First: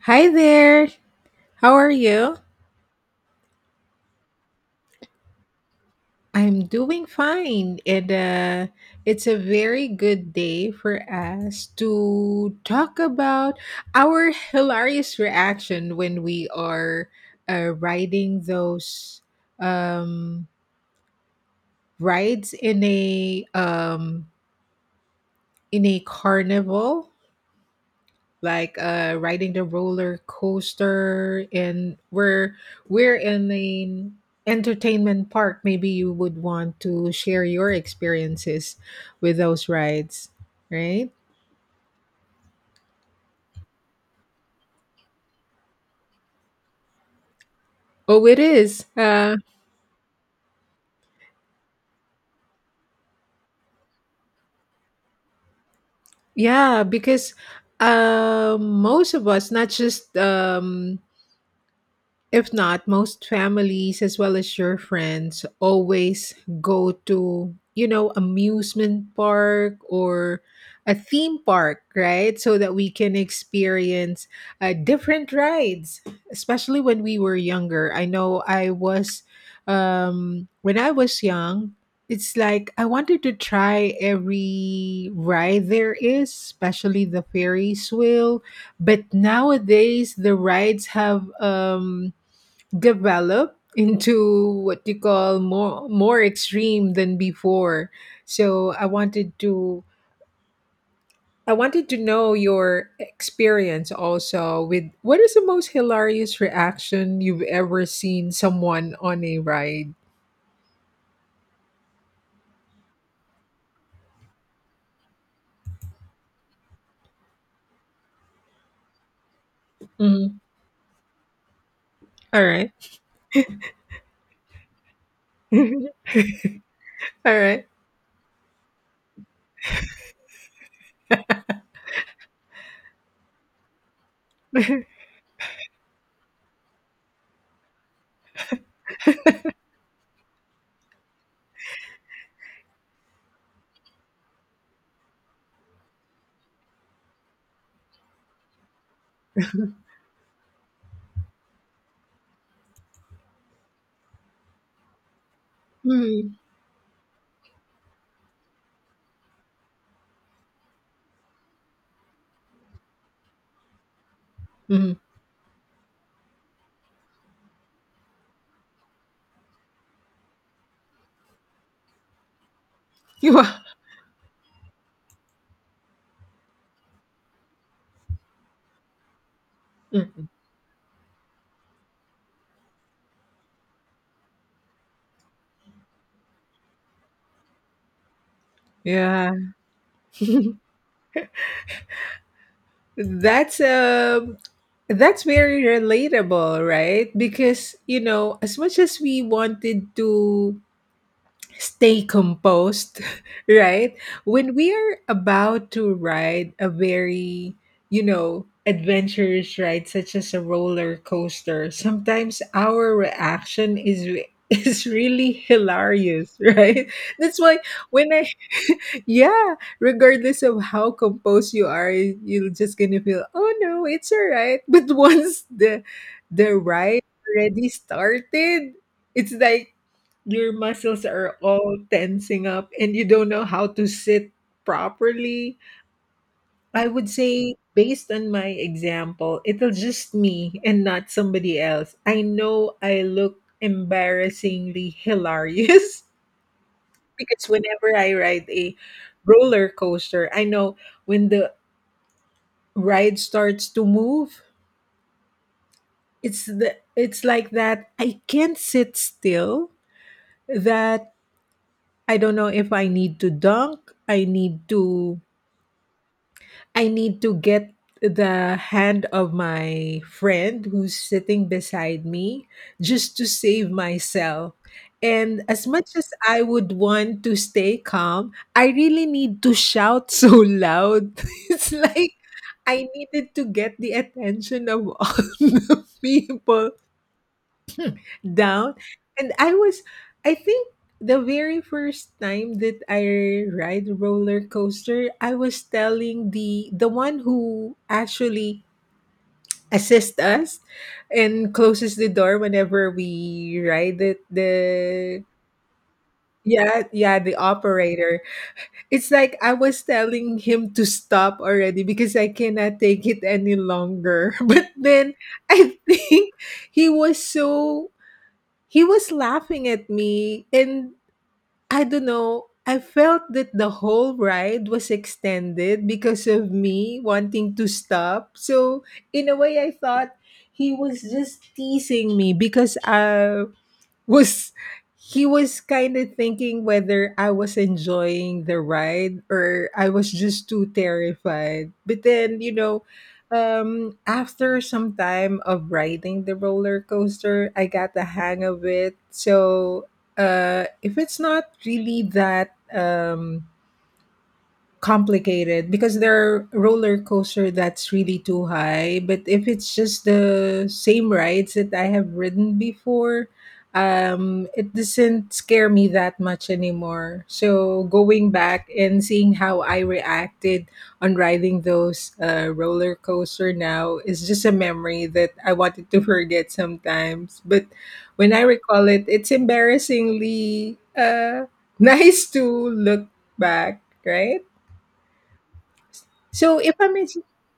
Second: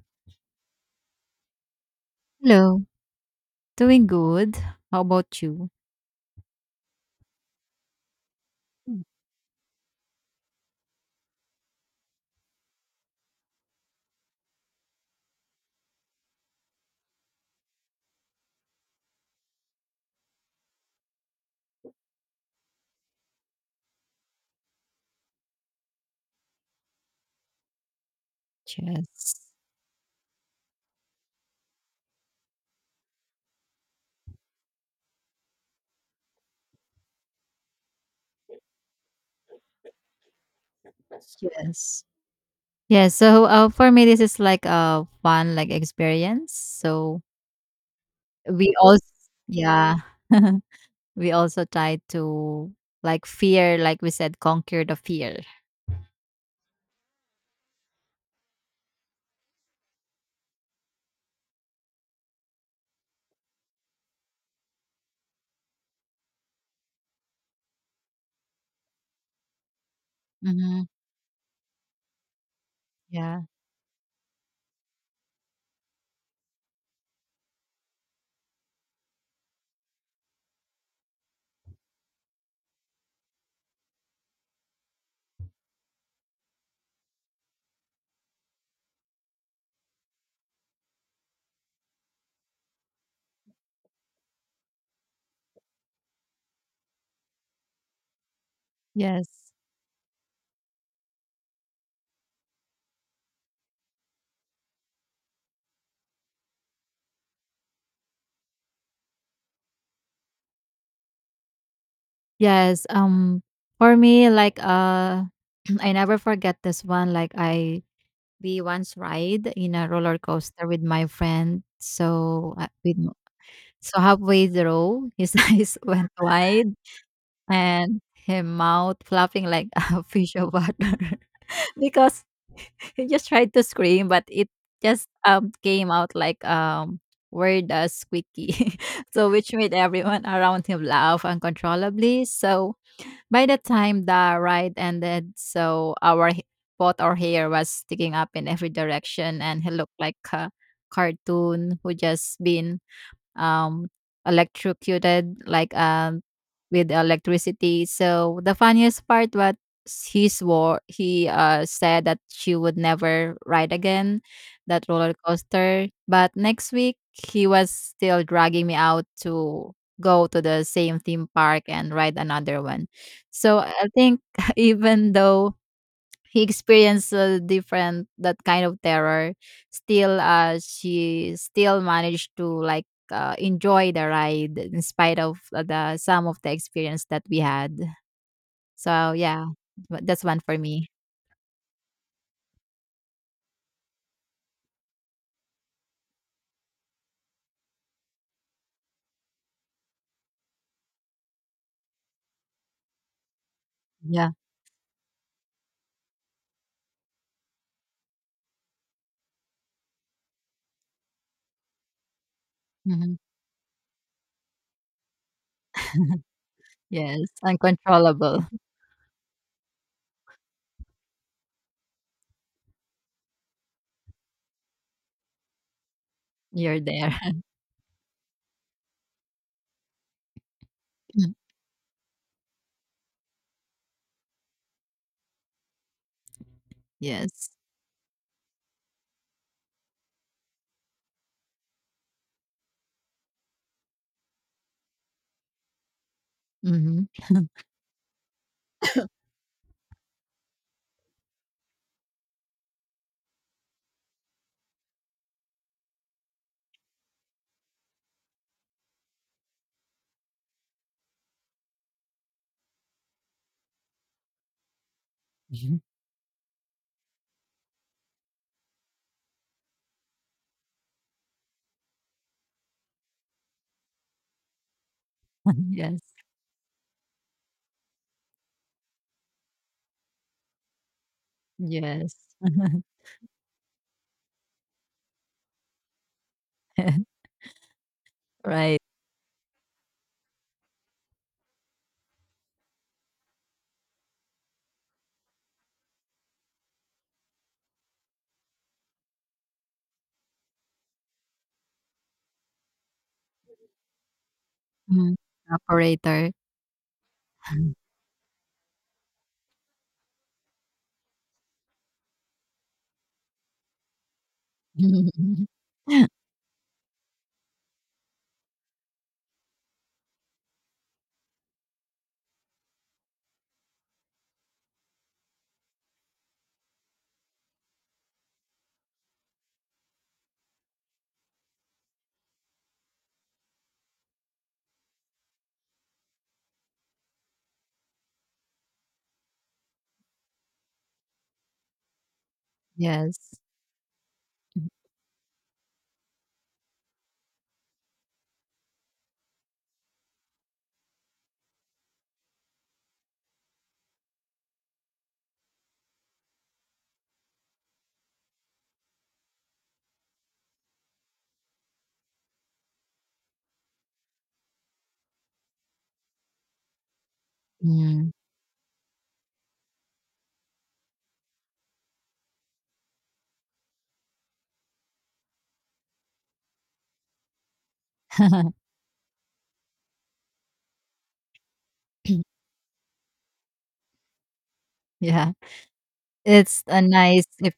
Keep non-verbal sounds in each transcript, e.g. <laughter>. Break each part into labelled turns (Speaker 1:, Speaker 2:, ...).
Speaker 1: Hi there. How are you?
Speaker 2: Hello. Doing good. How about you?
Speaker 1: I'm doing fine. And
Speaker 2: Mm.
Speaker 1: It's a very good day for us to talk about our hilarious reaction when we are riding those um, rides in a carnival. Like
Speaker 2: Yes.
Speaker 1: riding the roller coaster and we're in an entertainment park. Maybe you would want to share your experiences with those rides, right?
Speaker 2: Yes. Yeah. So for me, this is like a fun like experience. So
Speaker 1: Oh, it
Speaker 2: we
Speaker 1: is,
Speaker 2: also yeah <laughs> we also try to like fear, like we said, conquer the fear.
Speaker 1: yeah, because most of us, not just if not, most families as well as your friends always go to, you know, amusement park or
Speaker 2: Mm-hmm.
Speaker 1: a theme park, right? So that we can
Speaker 2: Yeah.
Speaker 1: experience different rides, especially when we were younger. I know I was, when I was young, it's like I wanted to try every ride there is, especially the Ferris wheel. But nowadays, the rides have develop into what you call more extreme than before. So I wanted
Speaker 2: Yes.
Speaker 1: to, I wanted to know your experience also with what is the most hilarious reaction you've ever seen someone on a ride.
Speaker 2: Yes. For me, like <clears throat> I never forget this one. Like I we once ride in a roller
Speaker 1: Mhm.
Speaker 2: coaster with my friend.
Speaker 1: All right.
Speaker 2: So halfway through, his <laughs> eyes
Speaker 1: <laughs>
Speaker 2: went wide
Speaker 1: All right.
Speaker 2: and his mouth flapping like <laughs> a fish of water <laughs> because he just tried to scream, but it
Speaker 1: <laughs>
Speaker 2: just came out like word squeaky. <laughs> So which made everyone around him laugh uncontrollably. So by the time the ride ended, so both our hair was sticking up in every direction, and he looked like a cartoon who just been um electrocuted, like
Speaker 1: Mhm.
Speaker 2: with electricity. So the funniest part was, he swore he said that she would never ride again that
Speaker 1: Mhm. <laughs>
Speaker 2: roller coaster, but next week he was still dragging me out to go to the same theme park and ride another one.
Speaker 1: You
Speaker 2: So
Speaker 1: are-
Speaker 2: I think <laughs> even though he experienced a different, that kind of terror, still
Speaker 1: Mhm.
Speaker 2: she still managed to like enjoy the ride in spite of the some of the experience that we had. So
Speaker 1: Yeah.
Speaker 2: yeah, but that's one for
Speaker 1: <laughs>
Speaker 2: me.
Speaker 1: That's um that's very relatable, right? Because you know, as much as we wanted to stay composed, <laughs> right?
Speaker 2: Yeah.
Speaker 1: When we are about to ride a very, you know, adventurous ride such as a roller coaster, sometimes our
Speaker 2: Hmm.
Speaker 1: reaction is <laughs> is really hilarious, <laughs> right?
Speaker 2: Yes,
Speaker 1: That's why when I
Speaker 2: uncontrollable.
Speaker 1: <laughs> yeah, regardless of how composed you are, you're just gonna feel, oh no, it's all right. <laughs> But once
Speaker 2: <laughs>
Speaker 1: the
Speaker 2: You're
Speaker 1: ride
Speaker 2: there.
Speaker 1: already started, it's like your muscles are
Speaker 2: <laughs>
Speaker 1: all tensing up and you don't know how to sit properly. I would
Speaker 2: Yes.
Speaker 1: say, based on my example, it'll just me and not somebody else. I know I look embarrassingly hilarious
Speaker 2: Hmm.
Speaker 1: <laughs> because whenever I ride a roller coaster, I know when the ride starts to move, it's like that I can't sit still, that I don't know if I need to dunk, I need to,
Speaker 2: <laughs>
Speaker 1: I need to get the hand of my friend who's sitting beside me just to save myself. And as much
Speaker 2: Yes,
Speaker 1: as I would want to stay calm, I really need to shout so loud. <laughs> It's like
Speaker 2: yes. <laughs>
Speaker 1: I needed to get the attention of all <laughs> the people down.
Speaker 2: Right.
Speaker 1: And I was, I think the very first time that I ride roller coaster, I was telling the one who actually assists us and closes the door whenever we ride it.
Speaker 2: Mhm.
Speaker 1: The
Speaker 2: Operator.
Speaker 1: yeah, yeah, the
Speaker 2: <laughs>
Speaker 1: operator. It's like I was telling him to stop already because I cannot take it any longer. <laughs> But then
Speaker 2: <laughs>
Speaker 1: I <laughs> think he was so he was laughing at me, and I don't know, I felt that the whole ride was extended because of me wanting to stop. So, in a way, I thought he was just teasing me because I was he was kind of thinking whether I was enjoying the ride or I was just too terrified. But then, you know,
Speaker 2: Yes.
Speaker 1: after some time of riding the roller coaster, I got the hang of it. So if it's not really that complicated, because there are roller coaster that's really too high, but if it's just the same rides that I have ridden before, it doesn't scare me that much anymore. So
Speaker 2: Mm,
Speaker 1: going back and seeing how I reacted on riding those roller coaster now is just a memory that I wanted to <laughs> forget sometimes, but when I recall it, it's embarrassingly <laughs> nice to look back, right?
Speaker 2: yeah.
Speaker 1: So
Speaker 2: It's
Speaker 1: if
Speaker 2: a
Speaker 1: I may,
Speaker 2: nice if.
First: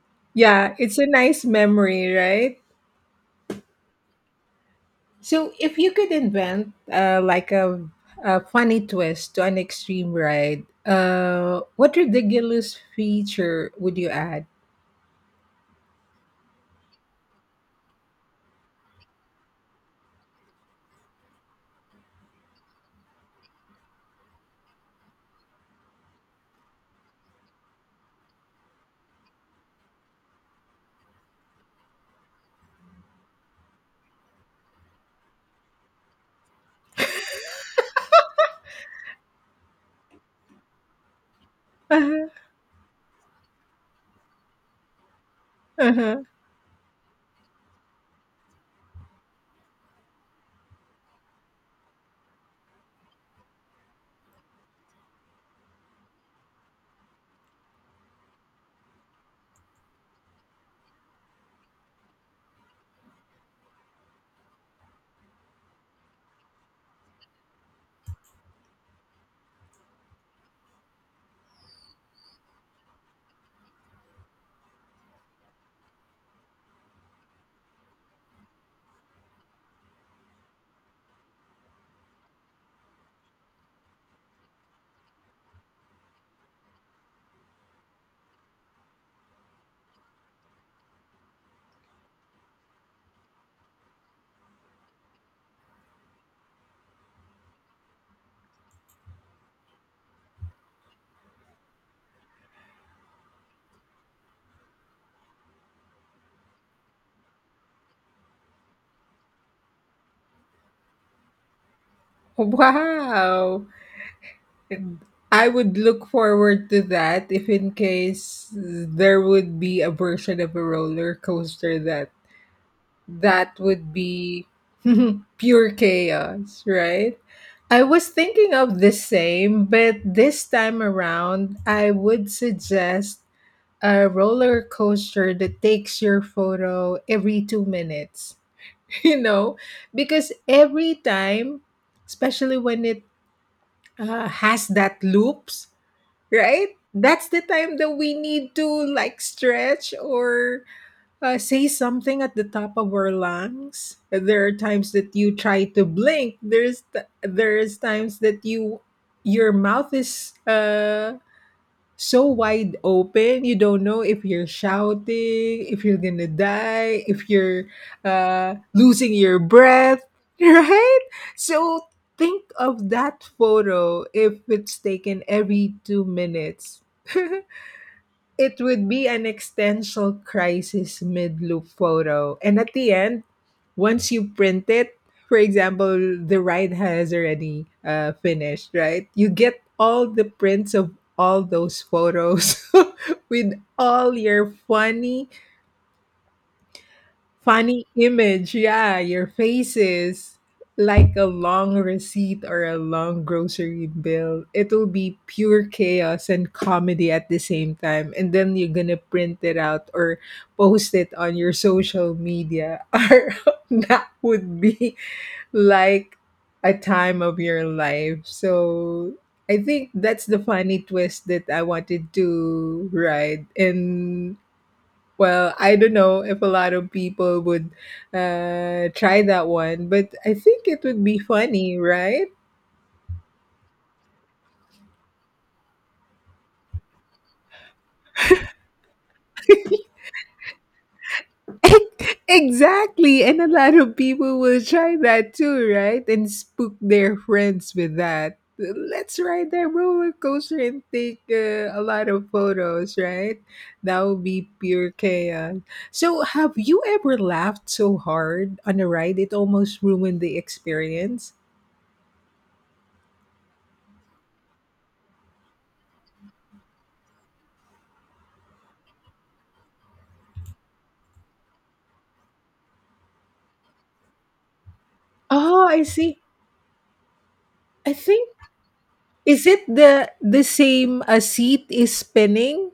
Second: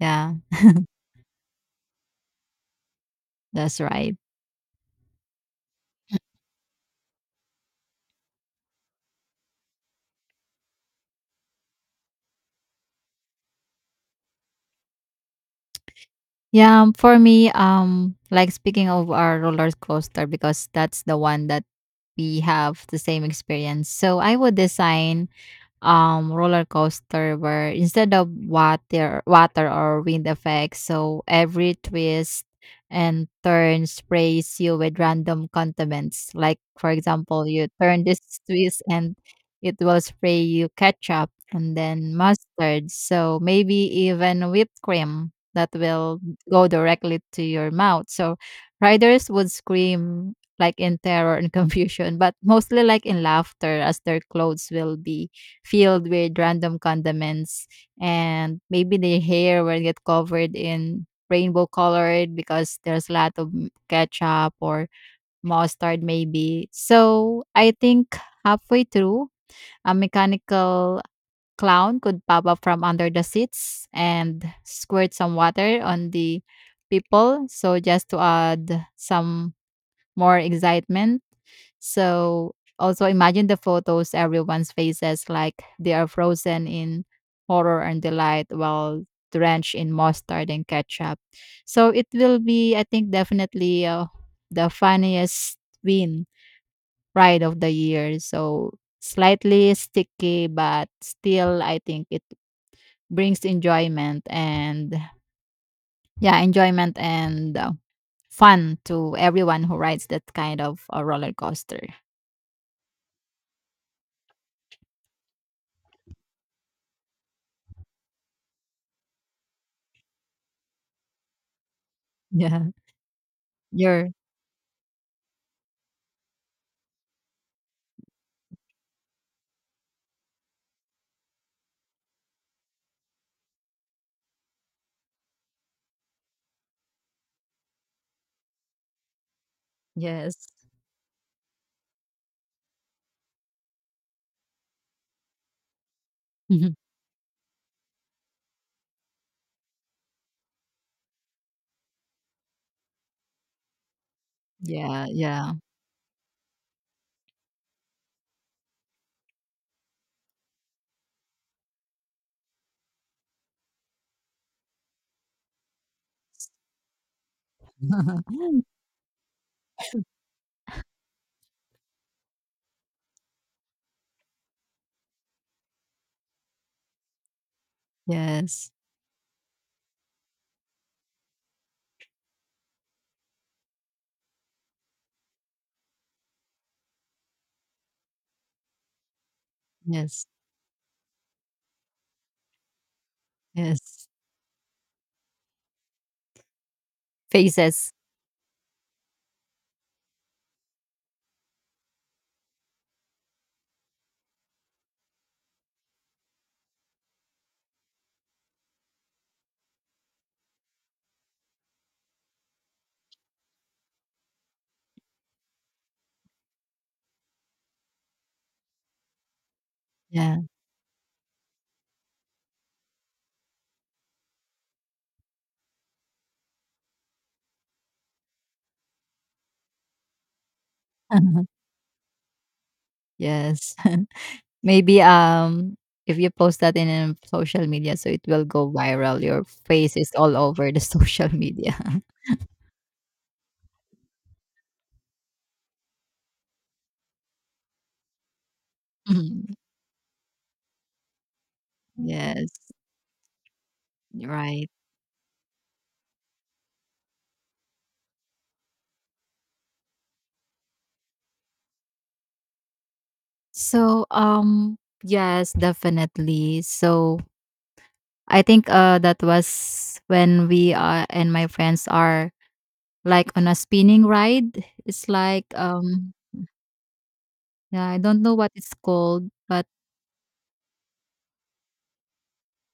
Speaker 2: Yeah,
Speaker 1: yeah, it's a nice memory, right?
Speaker 2: that's right.
Speaker 1: So if you could invent like a funny twist to an extreme ride, what ridiculous feature would you add?
Speaker 2: Yeah, for me, like speaking of our roller coaster, because that's the one that we have the same experience. So I would design roller coaster where instead of water or wind effects, so every twist and turn sprays you with random condiments. Like, for example, you turn this twist and it will spray you ketchup and then
Speaker 1: <laughs>
Speaker 2: mustard, so maybe even whipped cream that
Speaker 1: Uh-huh,
Speaker 2: will
Speaker 1: uh-huh.
Speaker 2: go directly to your mouth. So riders would scream like in terror and <laughs> confusion, but mostly like in laughter as their clothes will be filled with random condiments, and maybe the hair will get covered in rainbow colored because there's a lot of ketchup or mustard, maybe. So I think halfway through, a mechanical clown could pop up from under the seats and squirt some water on the people, so just to add some more excitement. So also imagine the photos, everyone's faces like they are frozen in horror and delight while drenched in mustard and ketchup. So it will be, I think, definitely the funniest win ride of the year. So slightly sticky, but still, I think it brings enjoyment, and yeah, enjoyment and fun to everyone who rides that kind of a roller coaster.
Speaker 1: Wow. I would look forward to that if in case there would be a version of a roller coaster that
Speaker 2: <laughs> Yeah,
Speaker 1: that would
Speaker 2: you're.
Speaker 1: be <laughs> pure chaos, right? I was thinking of the same, but this time around, I would suggest a roller coaster that takes your photo every 2 minutes, <laughs> you know, because
Speaker 2: Yes.
Speaker 1: every time, especially when it has that loops,
Speaker 2: Mhm.
Speaker 1: right? That's the time that we need to like stretch or say something at the top of our lungs. There are times
Speaker 2: Yeah,
Speaker 1: that you
Speaker 2: yeah.
Speaker 1: try to blink. There's there's times that you your mouth is so wide open you don't know if you're shouting, if you're gonna die, if you're
Speaker 2: <laughs>
Speaker 1: losing your breath, <laughs> right? So think of that photo if it's taken every 2 minutes. <laughs> It
Speaker 2: Yes,
Speaker 1: would be an existential crisis mid loop photo. And at the end, once you print it, for example, the ride has already finished, right? You get all the
Speaker 2: yes,
Speaker 1: prints of all those photos <laughs> with
Speaker 2: yes.
Speaker 1: all your funny Funny
Speaker 2: Faces.
Speaker 1: image, yeah. Your face is like a long receipt or a long grocery bill. It'll be pure chaos and comedy at the same time. And then you're gonna print it out or post it on your social media. <laughs> Or that would be like a time of your life. So I think that's the
Speaker 2: Yeah.
Speaker 1: funny twist that I wanted to ride. And well, I don't know if a lot of people would try that one, but I think it would be
Speaker 2: <laughs>
Speaker 1: funny, right?
Speaker 2: Yes. <laughs> Maybe, if you post that in a social media, so it will go viral. Your face is all over the <laughs> social media. <laughs>
Speaker 1: <laughs> Exactly. And a lot of people will try that too, right? And spook their friends with that. Let's ride
Speaker 2: Mhm.
Speaker 1: that roller coaster and take a lot of
Speaker 2: Yes,
Speaker 1: photos, right? That would be
Speaker 2: right.
Speaker 1: pure chaos. So, have you ever laughed so hard on a ride it almost ruined the experience?
Speaker 2: So, yes, definitely. So I think, that was when we, and my friends are. Like on a spinning ride? It's like,
Speaker 1: Oh, I see.
Speaker 2: yeah,
Speaker 1: I
Speaker 2: I don't
Speaker 1: think
Speaker 2: know what it's called,
Speaker 1: Is it
Speaker 2: but
Speaker 1: the same A Seat is Spinning?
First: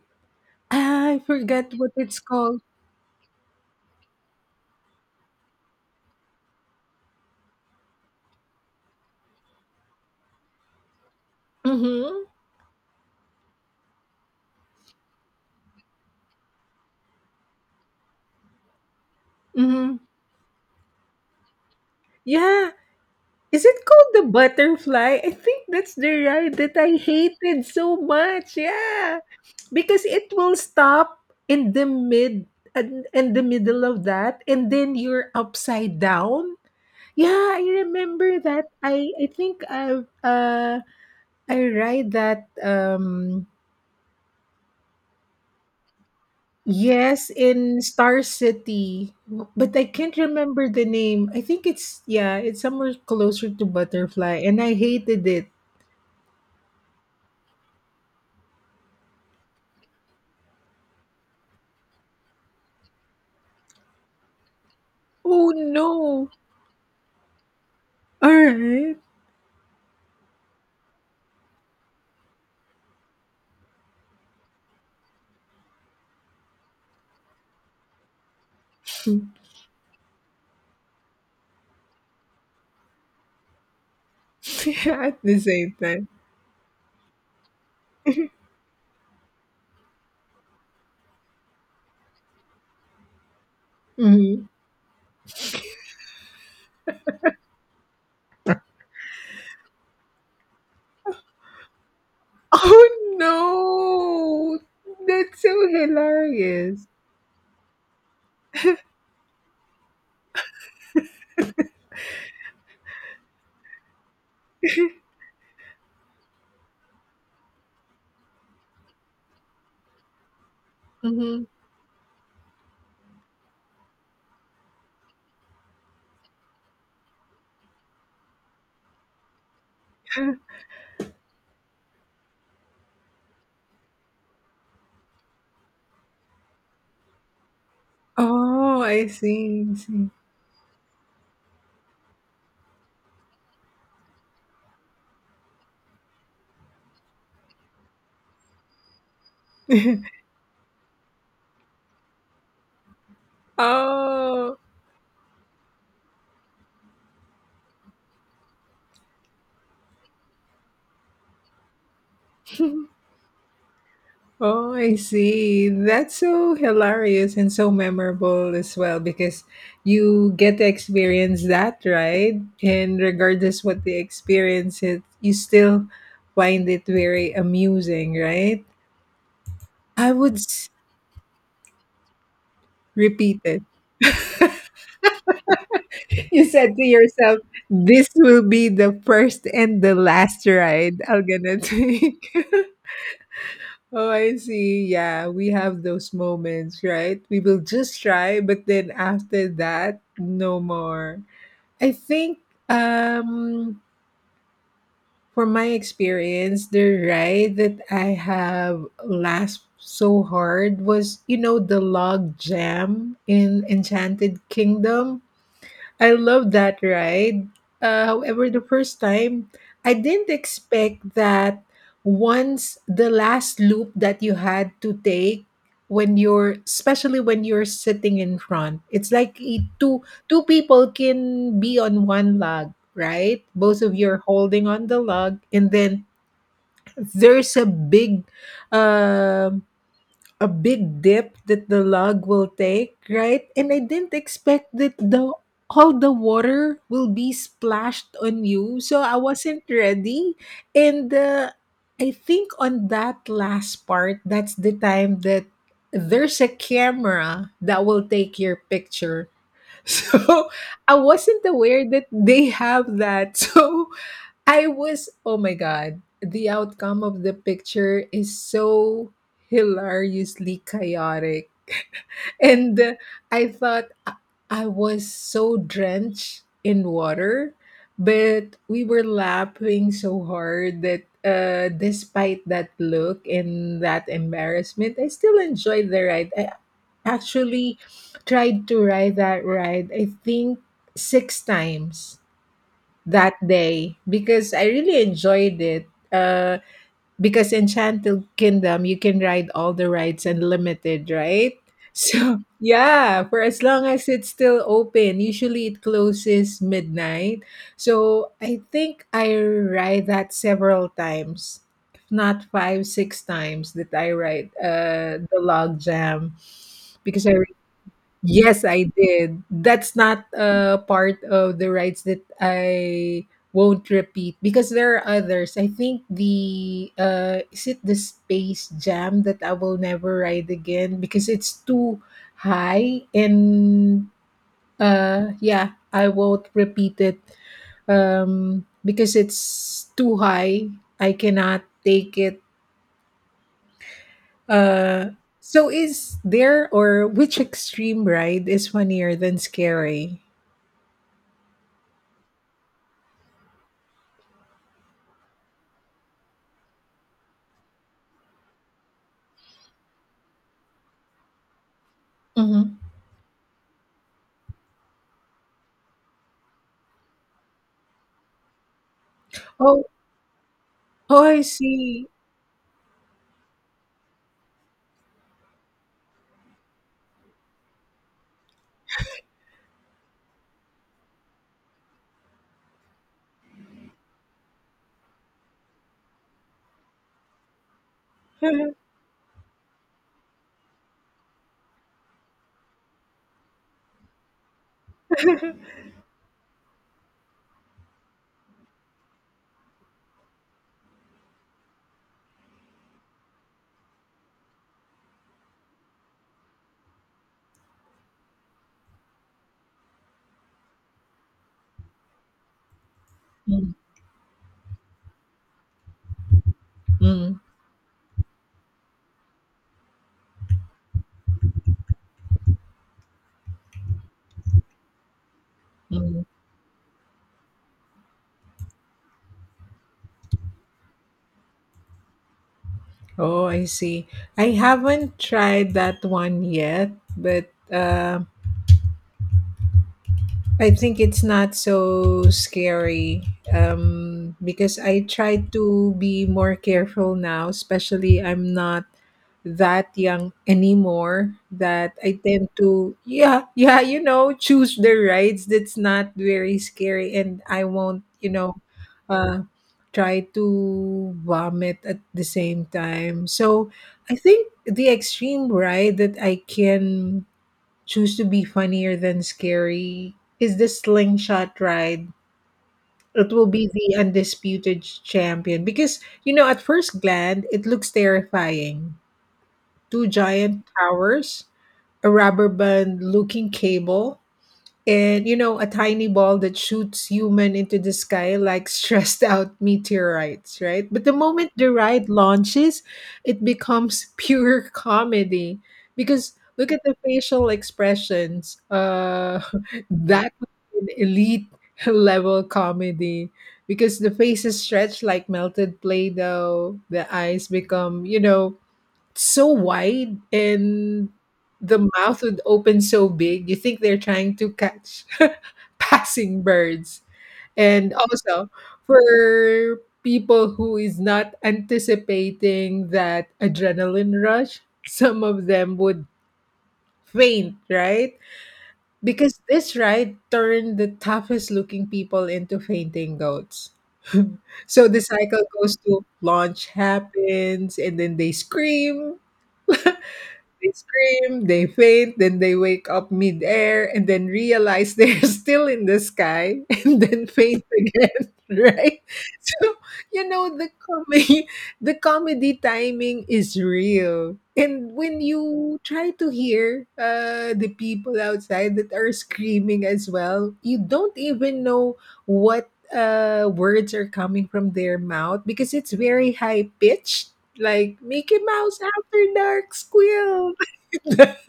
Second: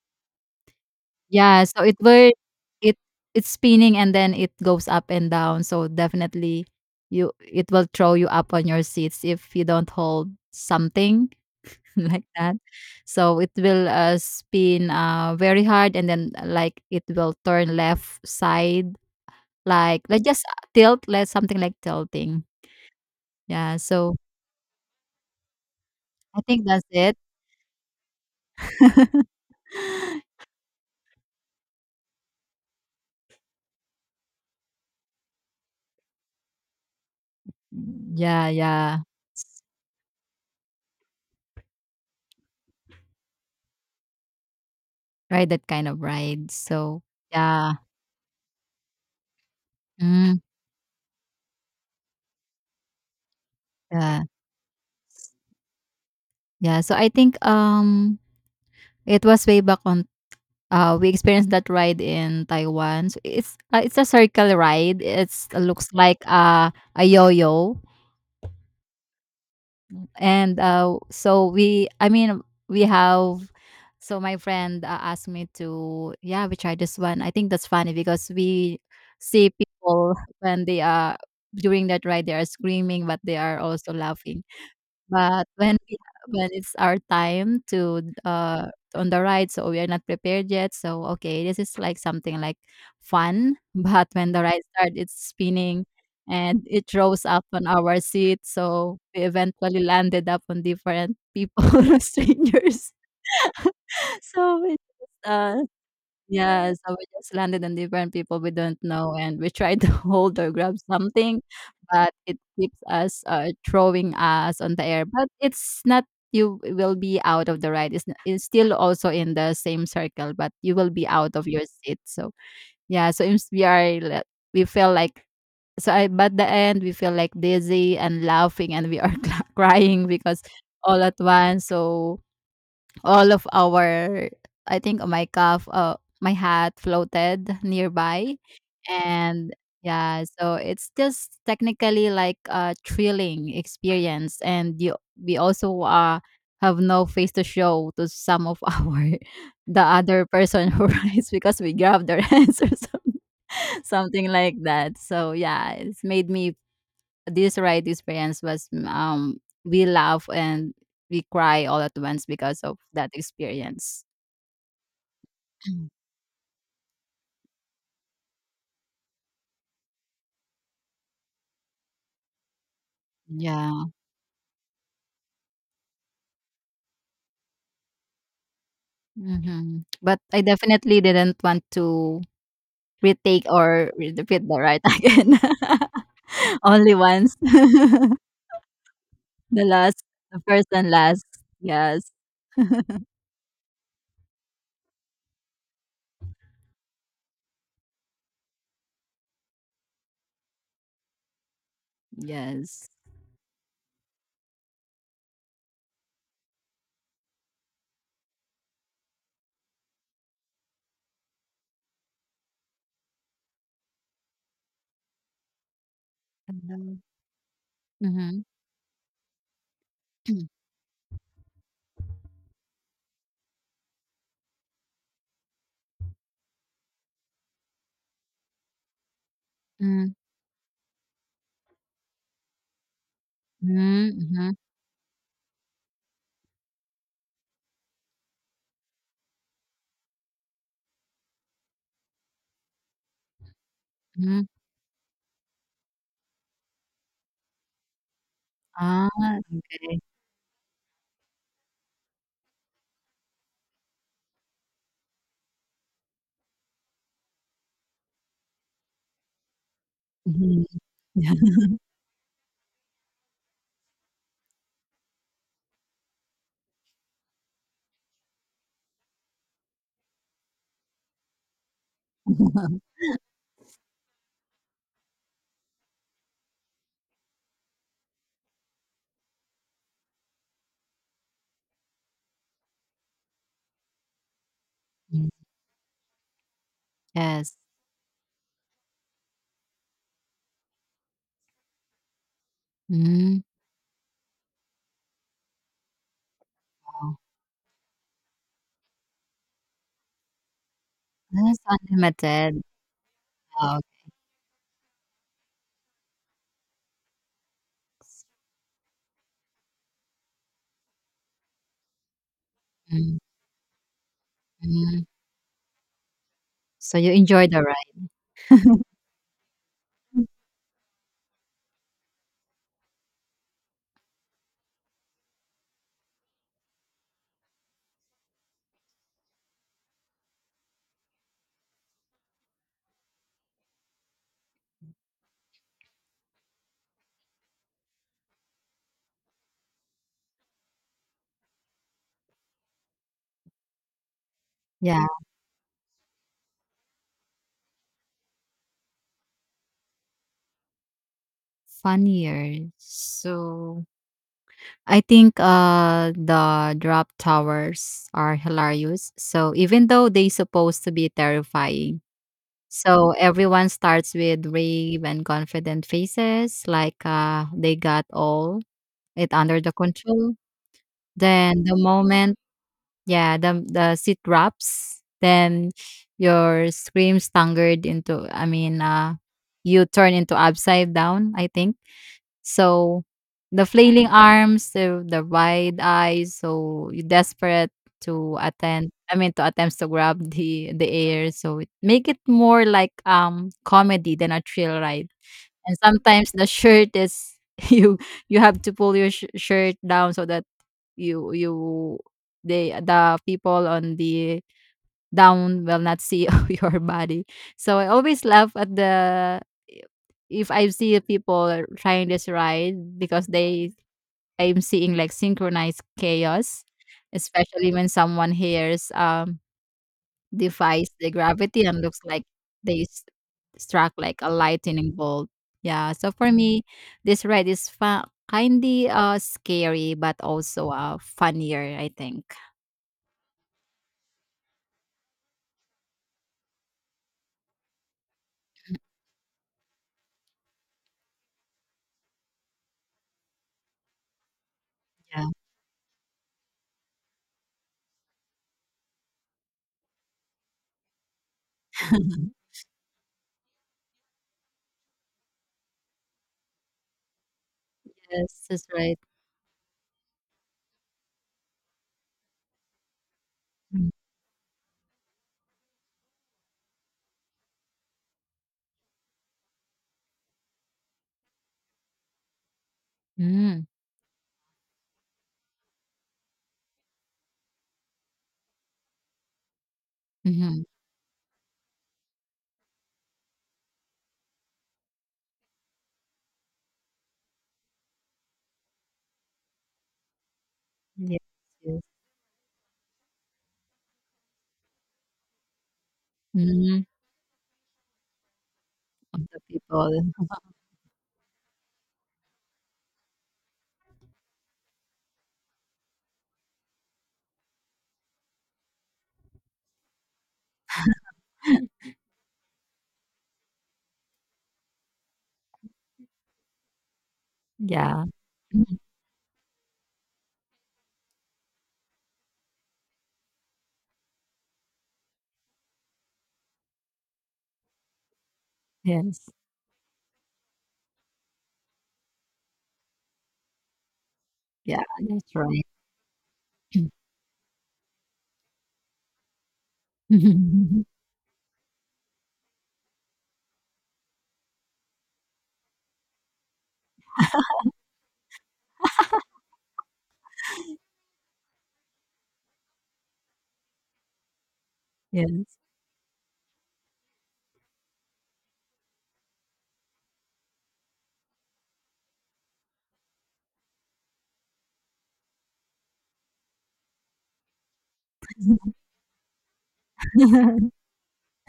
Speaker 1: Ah, I
Speaker 2: yeah,
Speaker 1: forget
Speaker 2: so
Speaker 1: what it's called.
Speaker 2: it it's spinning and then it goes up and down, so definitely you it will throw you up on your seats if you don't hold something <laughs> like
Speaker 1: Mhm,
Speaker 2: that. So it will, spin, very hard and then, like, it will turn left side,
Speaker 1: mhm.
Speaker 2: like just tilt, like something like tilting.
Speaker 1: Yeah. Is
Speaker 2: Yeah,
Speaker 1: it called
Speaker 2: so
Speaker 1: The Butterfly? I think that's the
Speaker 2: I
Speaker 1: ride
Speaker 2: think
Speaker 1: that
Speaker 2: that's
Speaker 1: I
Speaker 2: it.
Speaker 1: hated so much. Yeah.
Speaker 2: <laughs>
Speaker 1: Because it will stop in the mid and in the middle of that and then you're upside down. Yeah, I remember
Speaker 2: Yeah,
Speaker 1: that.
Speaker 2: yeah.
Speaker 1: I think I ride that
Speaker 2: Ride that kind of ride. So,
Speaker 1: yes,
Speaker 2: yeah.
Speaker 1: in Star City, but I can't
Speaker 2: Mm,
Speaker 1: remember the name. I think it's yeah, it's somewhere closer to
Speaker 2: yeah.
Speaker 1: Butterfly, and I hated it.
Speaker 2: Yeah, so I think, it was way back on we experienced that ride in Taiwan. So it's a circle ride.
Speaker 1: Oh
Speaker 2: It looks like
Speaker 1: no!
Speaker 2: a yo-yo.
Speaker 1: All right,
Speaker 2: And, so we I mean, we have, so my friend, asked me to, "Yeah, we try this one." I think that's funny because we see people when they are during that ride, they are screaming, but they are also laughing.
Speaker 1: <laughs> at the
Speaker 2: But
Speaker 1: same time.
Speaker 2: when it's our time to on the ride, so we are not prepared yet. So okay, this is like something like fun. <laughs> But when the
Speaker 1: Mhm.
Speaker 2: ride starts, it's spinning and it rose up on our seat. So we eventually landed up on different people, <laughs> strangers.
Speaker 1: Oh
Speaker 2: <laughs>
Speaker 1: no!
Speaker 2: So it's
Speaker 1: That's
Speaker 2: uh
Speaker 1: so
Speaker 2: yeah,
Speaker 1: hilarious.
Speaker 2: so we just landed on different people we don't know, and we tried to <laughs> hold or grab something, but it keeps us throwing us on the air. But it's not, you will be out of the ride. It's still also in the same circle, but you will be out
Speaker 1: Mhm.
Speaker 2: of your seat. So yeah, so we feel like, but the end we feel like dizzy and laughing and we are <laughs> crying because
Speaker 1: <gasps>
Speaker 2: all at once. So all of our I think my hat floated nearby,
Speaker 1: Oh, I
Speaker 2: and
Speaker 1: see. I see.
Speaker 2: yeah, so it's just technically like a thrilling experience. And you we also have no face to show to some of <laughs> our the
Speaker 1: <laughs>
Speaker 2: other person who <laughs> rides because we grabbed their hands or <laughs> something
Speaker 1: Oh.
Speaker 2: like that. So yeah, it's made me, this ride experience was, we laugh and we cry all at once because of
Speaker 1: <laughs>
Speaker 2: that experience.
Speaker 1: Oh, I see.
Speaker 2: Mm,
Speaker 1: That's so hilarious and so memorable as well because you get to experience that, right? And regardless what
Speaker 2: yeah.
Speaker 1: the experience is, you still find it very amusing, right?
Speaker 2: Mhm.
Speaker 1: I
Speaker 2: But
Speaker 1: would
Speaker 2: I
Speaker 1: s-
Speaker 2: definitely didn't want to
Speaker 1: repeat
Speaker 2: retake
Speaker 1: it.
Speaker 2: or repeat the
Speaker 1: <laughs>
Speaker 2: right <laughs> again.
Speaker 1: You
Speaker 2: <laughs>
Speaker 1: said to
Speaker 2: Only once.
Speaker 1: yourself,
Speaker 2: <laughs>
Speaker 1: "This will be the first
Speaker 2: The
Speaker 1: and the
Speaker 2: last, the
Speaker 1: last
Speaker 2: first and
Speaker 1: ride I'm
Speaker 2: last.
Speaker 1: gonna
Speaker 2: Yes.
Speaker 1: take." <laughs> Oh, I see. Yeah, we have those moments, right? We will just try, but then after that, no more. I think
Speaker 2: Yes.
Speaker 1: um from my experience, the ride that I have last so hard was, you know, the log jam in Enchanted Kingdom. I love that
Speaker 2: Mm-hmm.
Speaker 1: ride.
Speaker 2: Mm-hmm.
Speaker 1: However, the first time, I didn't expect that once the last loop that you had to take, when you're, especially when you're sitting in front, it's like two people can be on one log, right? Both of you are
Speaker 2: Mm-hmm.
Speaker 1: holding on the log, and then there's um a big dip that the log will take, right? And I didn't
Speaker 2: Mm-hmm.
Speaker 1: expect that the all the water will be splashed on you, so
Speaker 2: Ah,
Speaker 1: I wasn't
Speaker 2: okay.
Speaker 1: ready. And I think on that last part, that's the time that there's a camera that will take your picture. <laughs> So
Speaker 2: Mm-hmm.
Speaker 1: I wasn't aware that they have that. <laughs> So I was, oh my God, the outcome of the picture is so hilariously chaotic. And
Speaker 2: <laughs>
Speaker 1: I thought I was so drenched in water, but we were laughing so hard that despite that look and that embarrassment, I still enjoyed the ride. I
Speaker 2: Yes.
Speaker 1: actually tried to ride that ride, I think, 6 times that
Speaker 2: Mm-hmm.
Speaker 1: day because I really enjoyed it.
Speaker 2: Wow.
Speaker 1: Because Enchanted Kingdom, you can ride all the rides unlimited, right?
Speaker 2: That's
Speaker 1: So, <laughs>
Speaker 2: unlimited.
Speaker 1: yeah, for as
Speaker 2: Wow.
Speaker 1: long as it's still open, usually it closes midnight. So, I think I ride that several times, if not 5, 6 times that I ride
Speaker 2: Mm-hmm.
Speaker 1: the log jam
Speaker 2: So you
Speaker 1: because I
Speaker 2: enjoy the ride.
Speaker 1: Yes, I did. That's not part of the rides that I won't repeat because there are others. I think the is it the Space Jam that I will never ride again because it's too high, and yeah, I won't repeat it because it's too high. I cannot take it.
Speaker 2: Yeah.
Speaker 1: Uh, so is there or which extreme ride is funnier than scary?
Speaker 2: Funnier. So I think the drop towers are hilarious. So even though they supposed to be terrifying.
Speaker 1: Mhm.
Speaker 2: So everyone starts with brave and confident faces, like they got all it under the
Speaker 1: Oh
Speaker 2: control.
Speaker 1: oh, I
Speaker 2: Then the
Speaker 1: see.
Speaker 2: moment, yeah, the seat drops, then your screams tangled into, I mean, you turn into upside down, I think. So the flailing arms, the wide eyes, so you desperate to attend.
Speaker 1: <laughs>
Speaker 2: I mean, to attempts to grab <laughs> the air, so it, make it more like comedy than a thrill ride. And sometimes the shirt is, <laughs> you you have to pull your shirt down so that you they the people on the down will not see <laughs> your body. So I always laugh at the if I see people trying this ride because they
Speaker 1: Mm,
Speaker 2: I'm seeing like synchronized chaos,
Speaker 1: mm,
Speaker 2: especially when someone hears defies the gravity and looks like they s- struck like a lightning bolt. Yeah, so
Speaker 1: mm.
Speaker 2: for me, this ride is kindy scary but also funnier, I think.
Speaker 1: Oh, I see. I haven't tried that one yet, but, I think it's not so scary, because I
Speaker 2: Yeah.
Speaker 1: try to be more careful now, especially I'm not that young anymore, that I tend to, yeah, yeah, choose the rides that's not very scary, and I won't,
Speaker 2: Yes, that's right.
Speaker 1: uh, try to vomit at the same time. So I think the extreme ride that I can choose to be funnier than scary is the slingshot ride. It will
Speaker 2: Mm-hmm.
Speaker 1: be the undisputed champion because, you know, at first glance, it looks terrifying. Two
Speaker 2: Mm-hmm.
Speaker 1: giant towers, a rubber band looking cable, and you know, a tiny ball that shoots human into the sky like stressed out meteorites, right? But the
Speaker 2: Yes,
Speaker 1: moment the
Speaker 2: yes.
Speaker 1: ride launches, it becomes <laughs> pure comedy because look at
Speaker 2: Mhm,
Speaker 1: the facial expressions.
Speaker 2: of the
Speaker 1: <laughs>
Speaker 2: people.
Speaker 1: That was an elite <laughs> level comedy because the faces stretch like melted play doh, the eyes become, you know, so wide, and the
Speaker 2: <laughs>
Speaker 1: mouth would open so big you think they're trying to catch <laughs> passing birds. And
Speaker 2: Yeah.
Speaker 1: also,
Speaker 2: Mhm,
Speaker 1: for people who is not anticipating that adrenaline rush, some of them would faint, right,
Speaker 2: yes.
Speaker 1: because this ride turned the toughest looking people into fainting goats. <laughs>
Speaker 2: Yeah,
Speaker 1: So the
Speaker 2: that's
Speaker 1: cycle
Speaker 2: right.
Speaker 1: goes: to launch happens and then they scream they
Speaker 2: <laughs>
Speaker 1: scream, they faint, then they wake up midair and then realize they're <laughs> still in the sky <laughs> and then faint again, <laughs> right? So, you know, the comedy <laughs> the comedy timing is real. And when
Speaker 2: Yes.
Speaker 1: you try to hear the people outside that are screaming as well, you don't even know what words are coming from their mouth because it's very high pitched, like Mickey Mouse, Mr. Dark Squid.
Speaker 2: <laughs>
Speaker 1: <laughs>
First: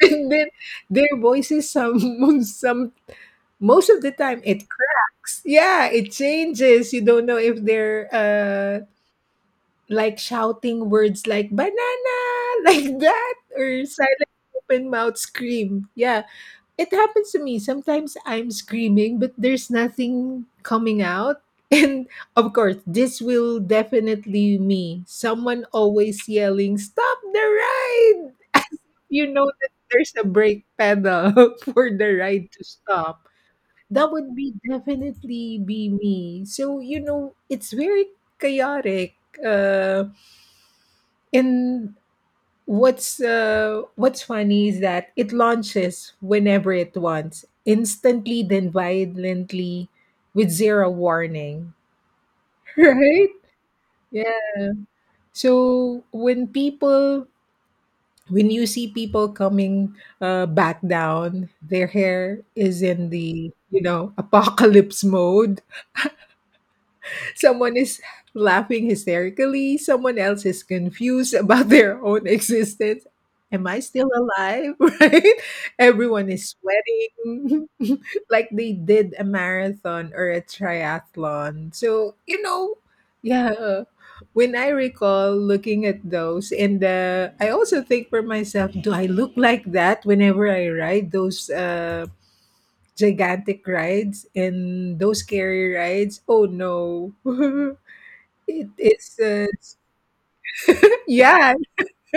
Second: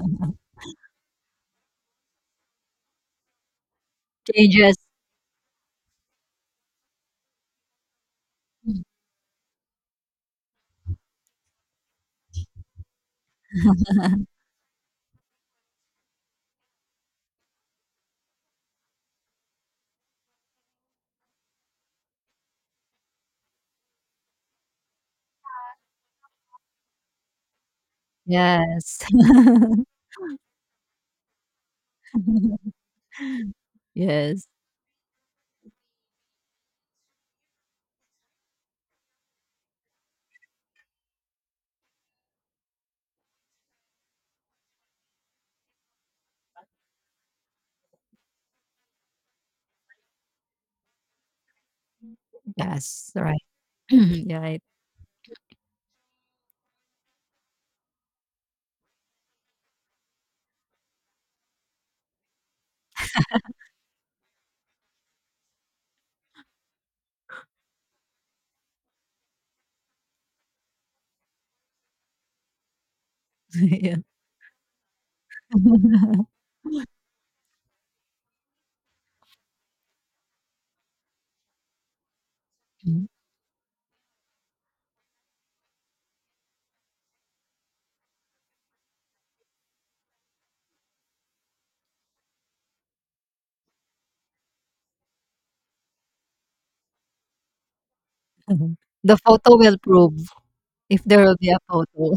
Speaker 1: And then their voices some <laughs> some, most of the time it
Speaker 2: Changes.
Speaker 1: cracks. Yeah, it changes. You don't know if they're like shouting words like banana <laughs> like that, or silent open mouth scream. Yeah. It happens to me. Sometimes I'm screaming, but there's nothing coming out. <laughs> And of course, this will definitely me. Someone always yelling, "Stop the ride!" <laughs> As if
Speaker 2: Yes.
Speaker 1: you know that there's a brake pedal <laughs> for the ride to
Speaker 2: <laughs>
Speaker 1: stop. That would
Speaker 2: Yes,
Speaker 1: be definitely be me. So, you know, it's very chaotic. And what's funny is that it launches whenever it wants, instantly then violently, with zero warning. <laughs>
Speaker 2: yes,
Speaker 1: Right?
Speaker 2: right. <clears throat> Yeah,
Speaker 1: Yeah.
Speaker 2: right.
Speaker 1: So when you see people coming back down, their hair is in the you know apocalypse mode. Someone is laughing hysterically, someone else is confused <laughs> about their own existence. Am I
Speaker 2: <laughs> Yeah.
Speaker 1: still alive? <laughs> Right?
Speaker 2: <laughs>
Speaker 1: Everyone is sweating <laughs> like they did a marathon or a triathlon. So, you know, yeah. When I recall looking at those, and I also think for myself, do I look like that whenever I ride those gigantic rides and those scary rides? Oh no. <laughs> It
Speaker 2: Mhm. The photo
Speaker 1: isn't.
Speaker 2: will prove, if there will be
Speaker 1: Yeah,
Speaker 2: a photo.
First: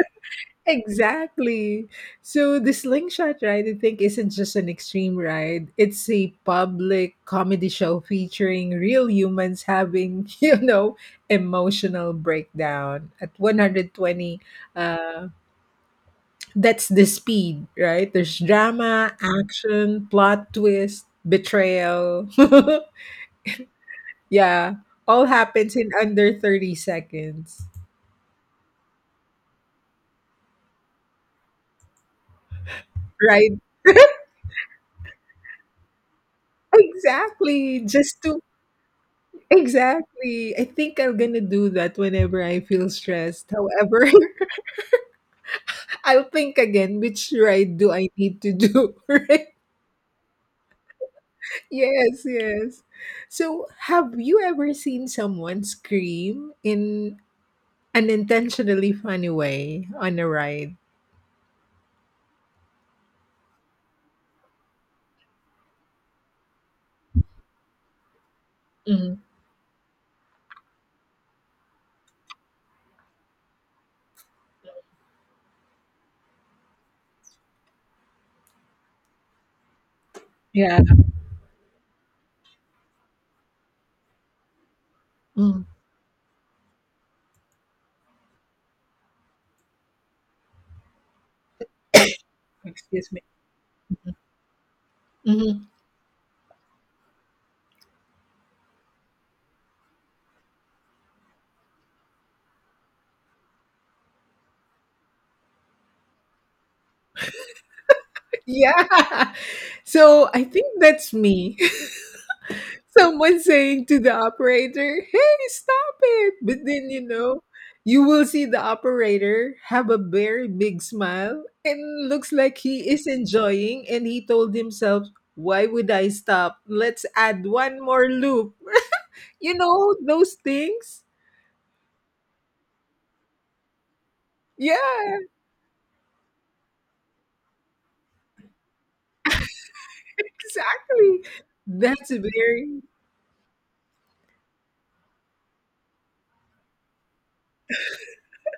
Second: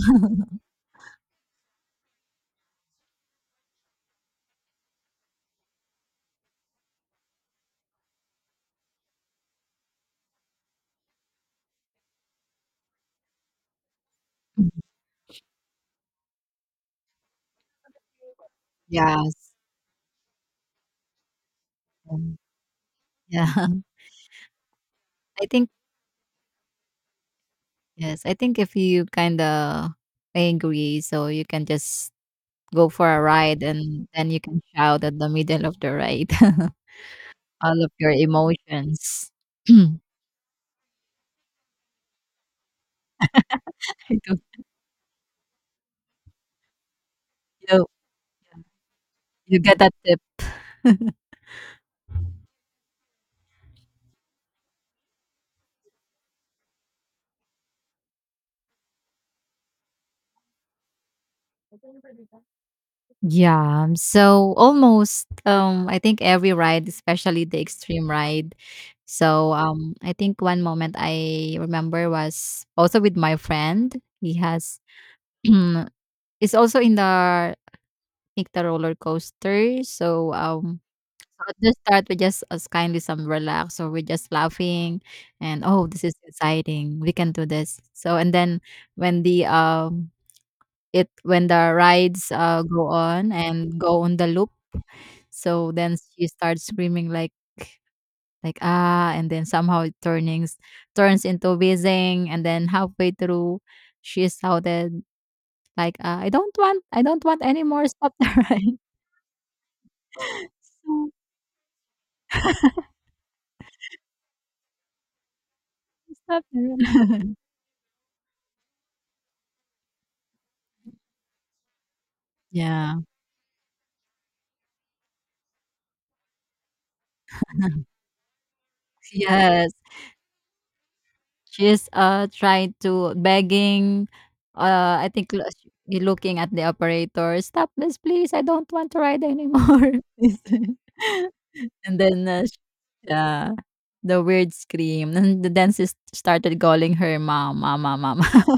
Speaker 1: exactly. So the slingshot ride, I think, isn't just an extreme ride. It's a public comedy show featuring real humans having, <laughs> you know, emotional breakdown at 120.
Speaker 2: <laughs>
Speaker 1: Uh, that's the speed, right? There's drama,
Speaker 2: Yes.
Speaker 1: action, plot twist, betrayal.
Speaker 2: Um,
Speaker 1: <laughs>
Speaker 2: Yeah. <laughs>
Speaker 1: Yeah, all
Speaker 2: I think,
Speaker 1: happens in under 30 seconds.
Speaker 2: yes, I think, if you kinda I agree, so you can just go for a
Speaker 1: Right,
Speaker 2: ride
Speaker 1: <laughs>
Speaker 2: and then you can shout at the middle of the ride <laughs>
Speaker 1: exactly
Speaker 2: all of your
Speaker 1: just two
Speaker 2: emotions. <clears throat> I
Speaker 1: exactly. I think I'm gonna do that whenever I feel stressed. However,
Speaker 2: do.
Speaker 1: <laughs> I'll think again, which ride do I need to do? <laughs> Right?
Speaker 2: You get that tip.
Speaker 1: Yes, yes. So, have you ever seen someone scream in an intentionally funny way on a ride?
Speaker 2: Yeah. So almost I think every ride, especially the extreme ride.
Speaker 1: Mm,
Speaker 2: So I think one moment I remember was also with my friend. He has <clears throat> it's also in the I think the roller coaster. So
Speaker 1: yeah.
Speaker 2: So at the start, we just as kindly some relax, or we're just laughing,
Speaker 1: Mm,
Speaker 2: and oh, this is exciting. We can do this. So and then when the um when the rides go
Speaker 1: excuse me.
Speaker 2: on and go on the loop,
Speaker 1: Mhm.
Speaker 2: so then she starts screaming like ah, and then somehow it turnings turns into whizzing, and then halfway through, she shouted like, I don't want, I don't want anymore. Stop the ride. <laughs>
Speaker 1: Yeah. <laughs> So, I think
Speaker 2: So
Speaker 1: that's me. <laughs> Someone saying to the operator, "Hey, stop it!"
Speaker 2: stop
Speaker 1: But
Speaker 2: the
Speaker 1: then you
Speaker 2: ride.
Speaker 1: know,
Speaker 2: <laughs>
Speaker 1: you will see the operator have a very big smile and looks like he
Speaker 2: Yeah.
Speaker 1: is enjoying. And he told himself, "Why would I stop? Let's add one more loop." You
Speaker 2: Yes.
Speaker 1: know those things.
Speaker 2: She's, trying to begging, I
Speaker 1: Yeah,
Speaker 2: think, lo sh looking at the operator, "Stop this, please. I don't want to ride anymore." <laughs> Please.
Speaker 1: exactly.
Speaker 2: <laughs> And
Speaker 1: That's
Speaker 2: then, sh
Speaker 1: very
Speaker 2: yeah, the weird scream. And the dentist started calling her mom, "Mama, mama." <laughs>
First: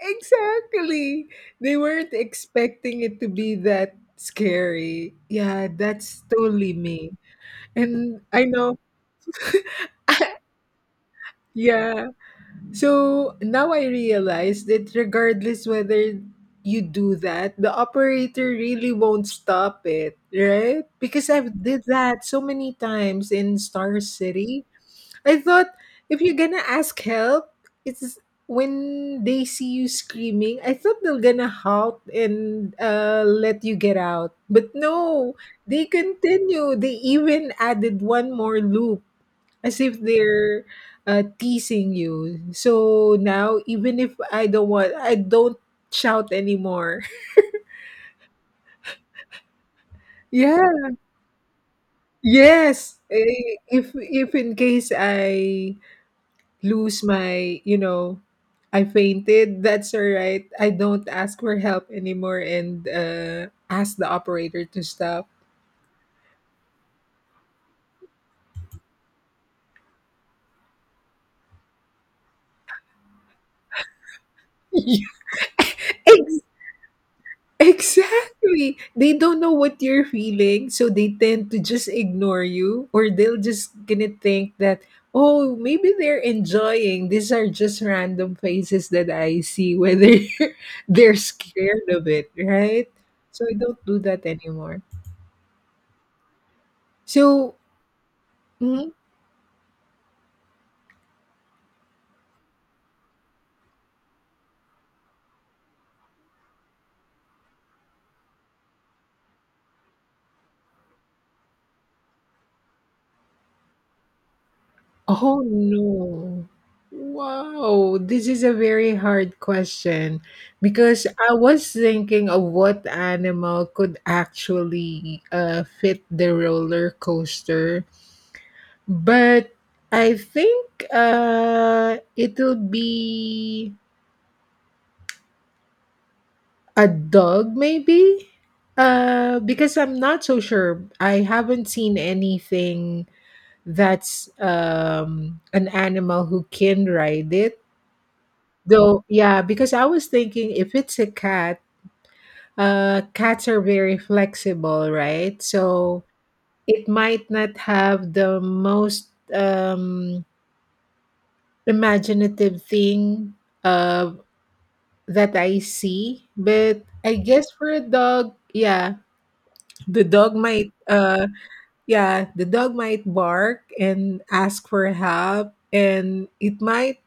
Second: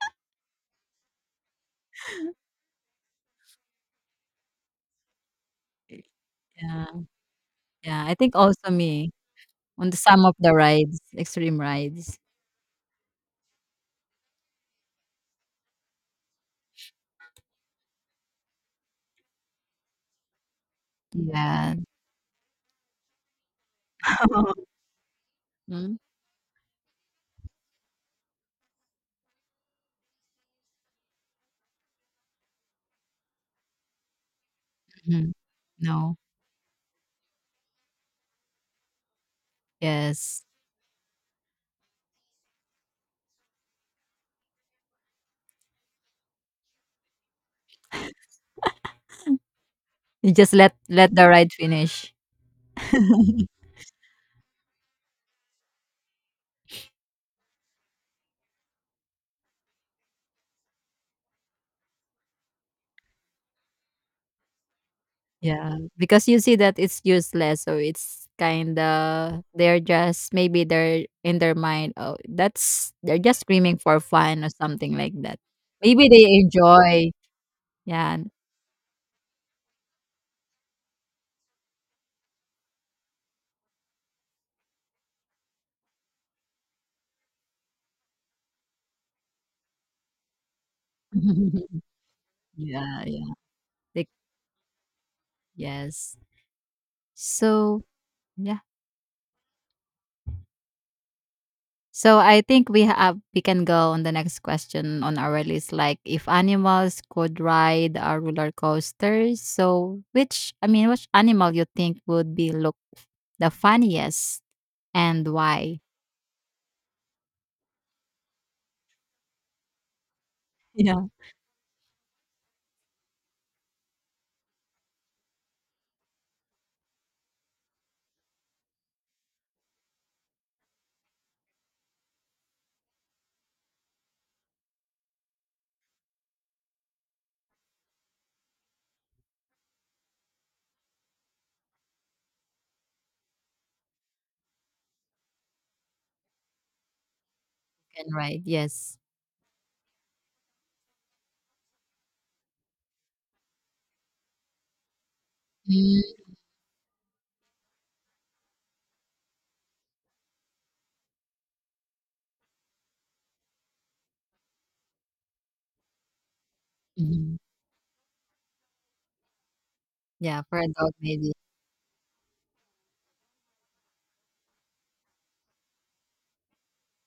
Speaker 1: exactly. They weren't expecting it to be that scary. Yeah, that's totally
Speaker 2: Yeah,
Speaker 1: me.
Speaker 2: yeah. I
Speaker 1: And
Speaker 2: think
Speaker 1: I
Speaker 2: also
Speaker 1: know.
Speaker 2: me on the some of the rides, extreme
Speaker 1: Yeah.
Speaker 2: rides.
Speaker 1: So now I realize that regardless whether you do that, the operator really won't stop it, right? Because I've
Speaker 2: Yeah.
Speaker 1: did that so many times in Star City.
Speaker 2: <laughs>
Speaker 1: I thought
Speaker 2: Mm,
Speaker 1: if you're gonna ask help, it's when they see you screaming, I thought they're gonna halt and let you get out. But
Speaker 2: mhm.
Speaker 1: no, they
Speaker 2: No.
Speaker 1: continue. They even added one more loop as if
Speaker 2: Yes.
Speaker 1: they're teasing you. So now, even if I don't want, I don't shout anymore. <laughs>
Speaker 2: You just let
Speaker 1: Yeah.
Speaker 2: let the ride finish.
Speaker 1: Yes. Eh, if in case I lose my, you know, I fainted. That's all right. I don't ask for help anymore and ask the operator to stop.
Speaker 2: Yeah, because you see that it's useless, so it's kinda they're just, maybe they're in their mind, "Oh, that's they're just screaming for fun," or something like
Speaker 1: <laughs>
Speaker 2: that. Maybe they
Speaker 1: Ex-
Speaker 2: enjoy, yeah.
Speaker 1: Exactly. They don't know what you're feeling, so they tend to just ignore you, or they'll just gonna think that, oh, maybe they're enjoying. These are just random faces that I see, whether <laughs> they're
Speaker 2: <laughs>
Speaker 1: scared of it, right?
Speaker 2: Yeah, yeah.
Speaker 1: So I don't do
Speaker 2: Like,
Speaker 1: that anymore.
Speaker 2: yes.
Speaker 1: So,
Speaker 2: So, yeah. So I think we can go on the next question on our list, like, if animals could ride a roller coaster, so which, I mean, which animal you think would be look the funniest? And
Speaker 1: oh
Speaker 2: why?
Speaker 1: no. Wow, this is a very hard question
Speaker 2: Yeah.
Speaker 1: because I was thinking of what animal could actually fit the roller coaster, but I think it'll be a dog, maybe. Because I'm not so sure. I haven't seen anything that's an animal who can ride it.
Speaker 2: Can ride, yes.
Speaker 1: Though, yeah, because I was thinking if it's a cat, cats are very flexible, right? So
Speaker 2: Mm,
Speaker 1: it might not have the most imaginative thing uh, that I see. But I
Speaker 2: mhm.
Speaker 1: guess for a dog, yeah, the dog
Speaker 2: Yeah, for a
Speaker 1: might,
Speaker 2: dog maybe.
Speaker 1: yeah, the dog might bark and ask for help, and it might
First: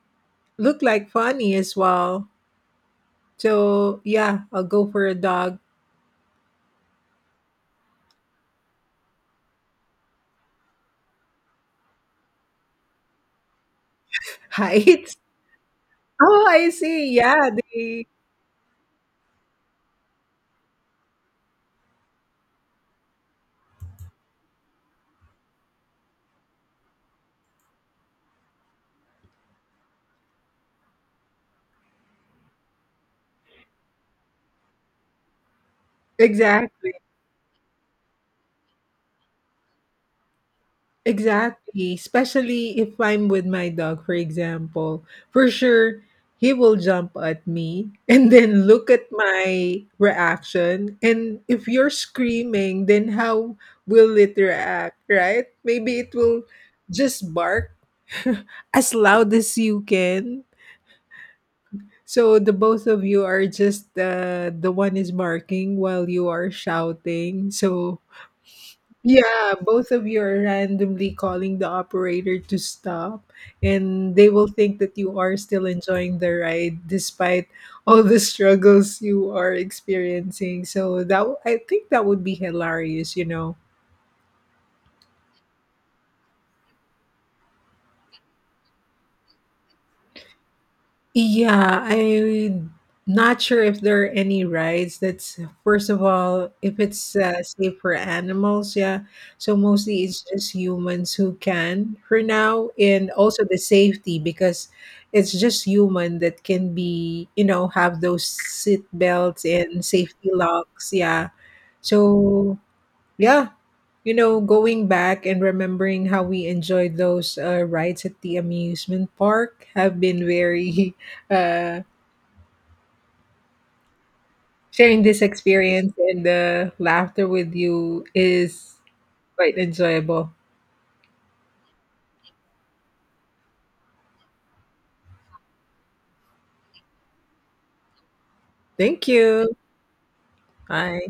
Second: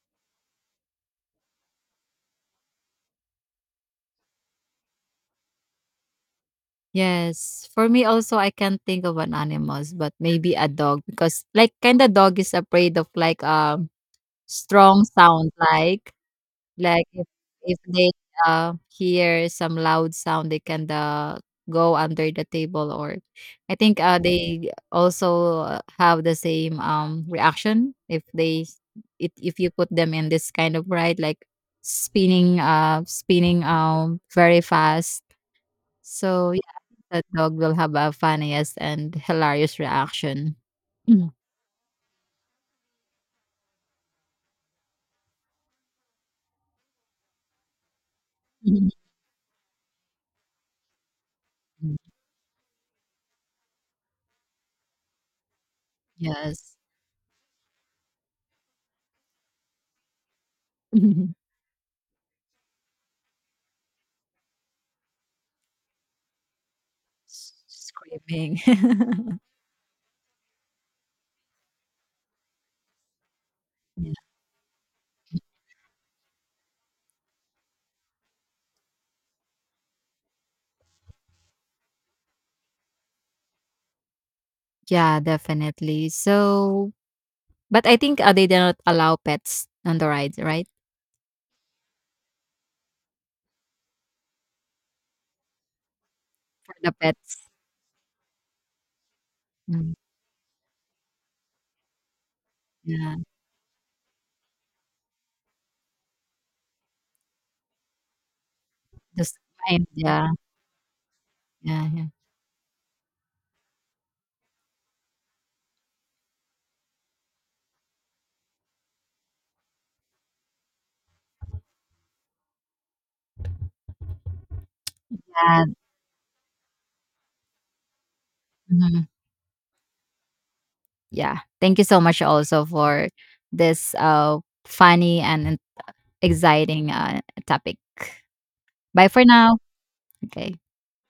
Speaker 1: look like funny as well. So yeah, I'll go for a dog.
Speaker 2: Yes, for me also I can't think of an animals, but maybe a dog because like kinda dog is afraid of like,
Speaker 1: <laughs>
Speaker 2: strong
Speaker 1: Height.
Speaker 2: sound like.
Speaker 1: Oh, I
Speaker 2: Like,
Speaker 1: see.
Speaker 2: if
Speaker 1: Yeah,
Speaker 2: if
Speaker 1: they
Speaker 2: they, hear some loud sound, they can, go under the table, or I think, they also have the same, reaction if they it if you put them in this kind of ride, like spinning, very fast. So, yeah,
Speaker 1: exactly,
Speaker 2: the dog will have a funniest and hilarious reaction. <clears throat>
Speaker 1: exactly. Especially if I'm with my dog, for example. For sure, he will jump at me <laughs> and then look
Speaker 2: Mm.
Speaker 1: at my reaction. And if you're
Speaker 2: <laughs>
Speaker 1: screaming, then how will it react, right? Maybe it will
Speaker 2: Yes.
Speaker 1: just bark <laughs> as loud as you can.
Speaker 2: <laughs>
Speaker 1: So the both of you are just the one is barking while you are shouting. So
Speaker 2: Screaming. <laughs>
Speaker 1: yeah, both of you are randomly calling the operator to stop, and they will think that you are still enjoying the ride despite all the struggles you are experiencing. So that, I think, that would be hilarious, you know.
Speaker 2: Yeah, definitely. So, but I think they do not allow pets on the rides, right?
Speaker 1: Yeah, I am not sure if there are any rides that's first of all
Speaker 2: For
Speaker 1: if
Speaker 2: the
Speaker 1: it's
Speaker 2: pets.
Speaker 1: safe for animals, yeah, so
Speaker 2: Mm,
Speaker 1: mostly it's just humans who can for now, and
Speaker 2: yeah,
Speaker 1: also the safety because it's just human that can be you know have those seat
Speaker 2: just
Speaker 1: belts and
Speaker 2: fine. Yeah,
Speaker 1: safety locks, yeah,
Speaker 2: yeah, yeah.
Speaker 1: so yeah. You know, going back and remembering how we enjoyed those rides at the amusement park have been very <laughs> uh, sharing this
Speaker 2: And,
Speaker 1: experience and the laughter with you is
Speaker 2: mhm.
Speaker 1: quite enjoyable.
Speaker 2: Yeah. Thank you so much also for this funny and exciting topic.
Speaker 1: Thank
Speaker 2: Bye for
Speaker 1: you.
Speaker 2: now. Okay.
Speaker 1: Bye.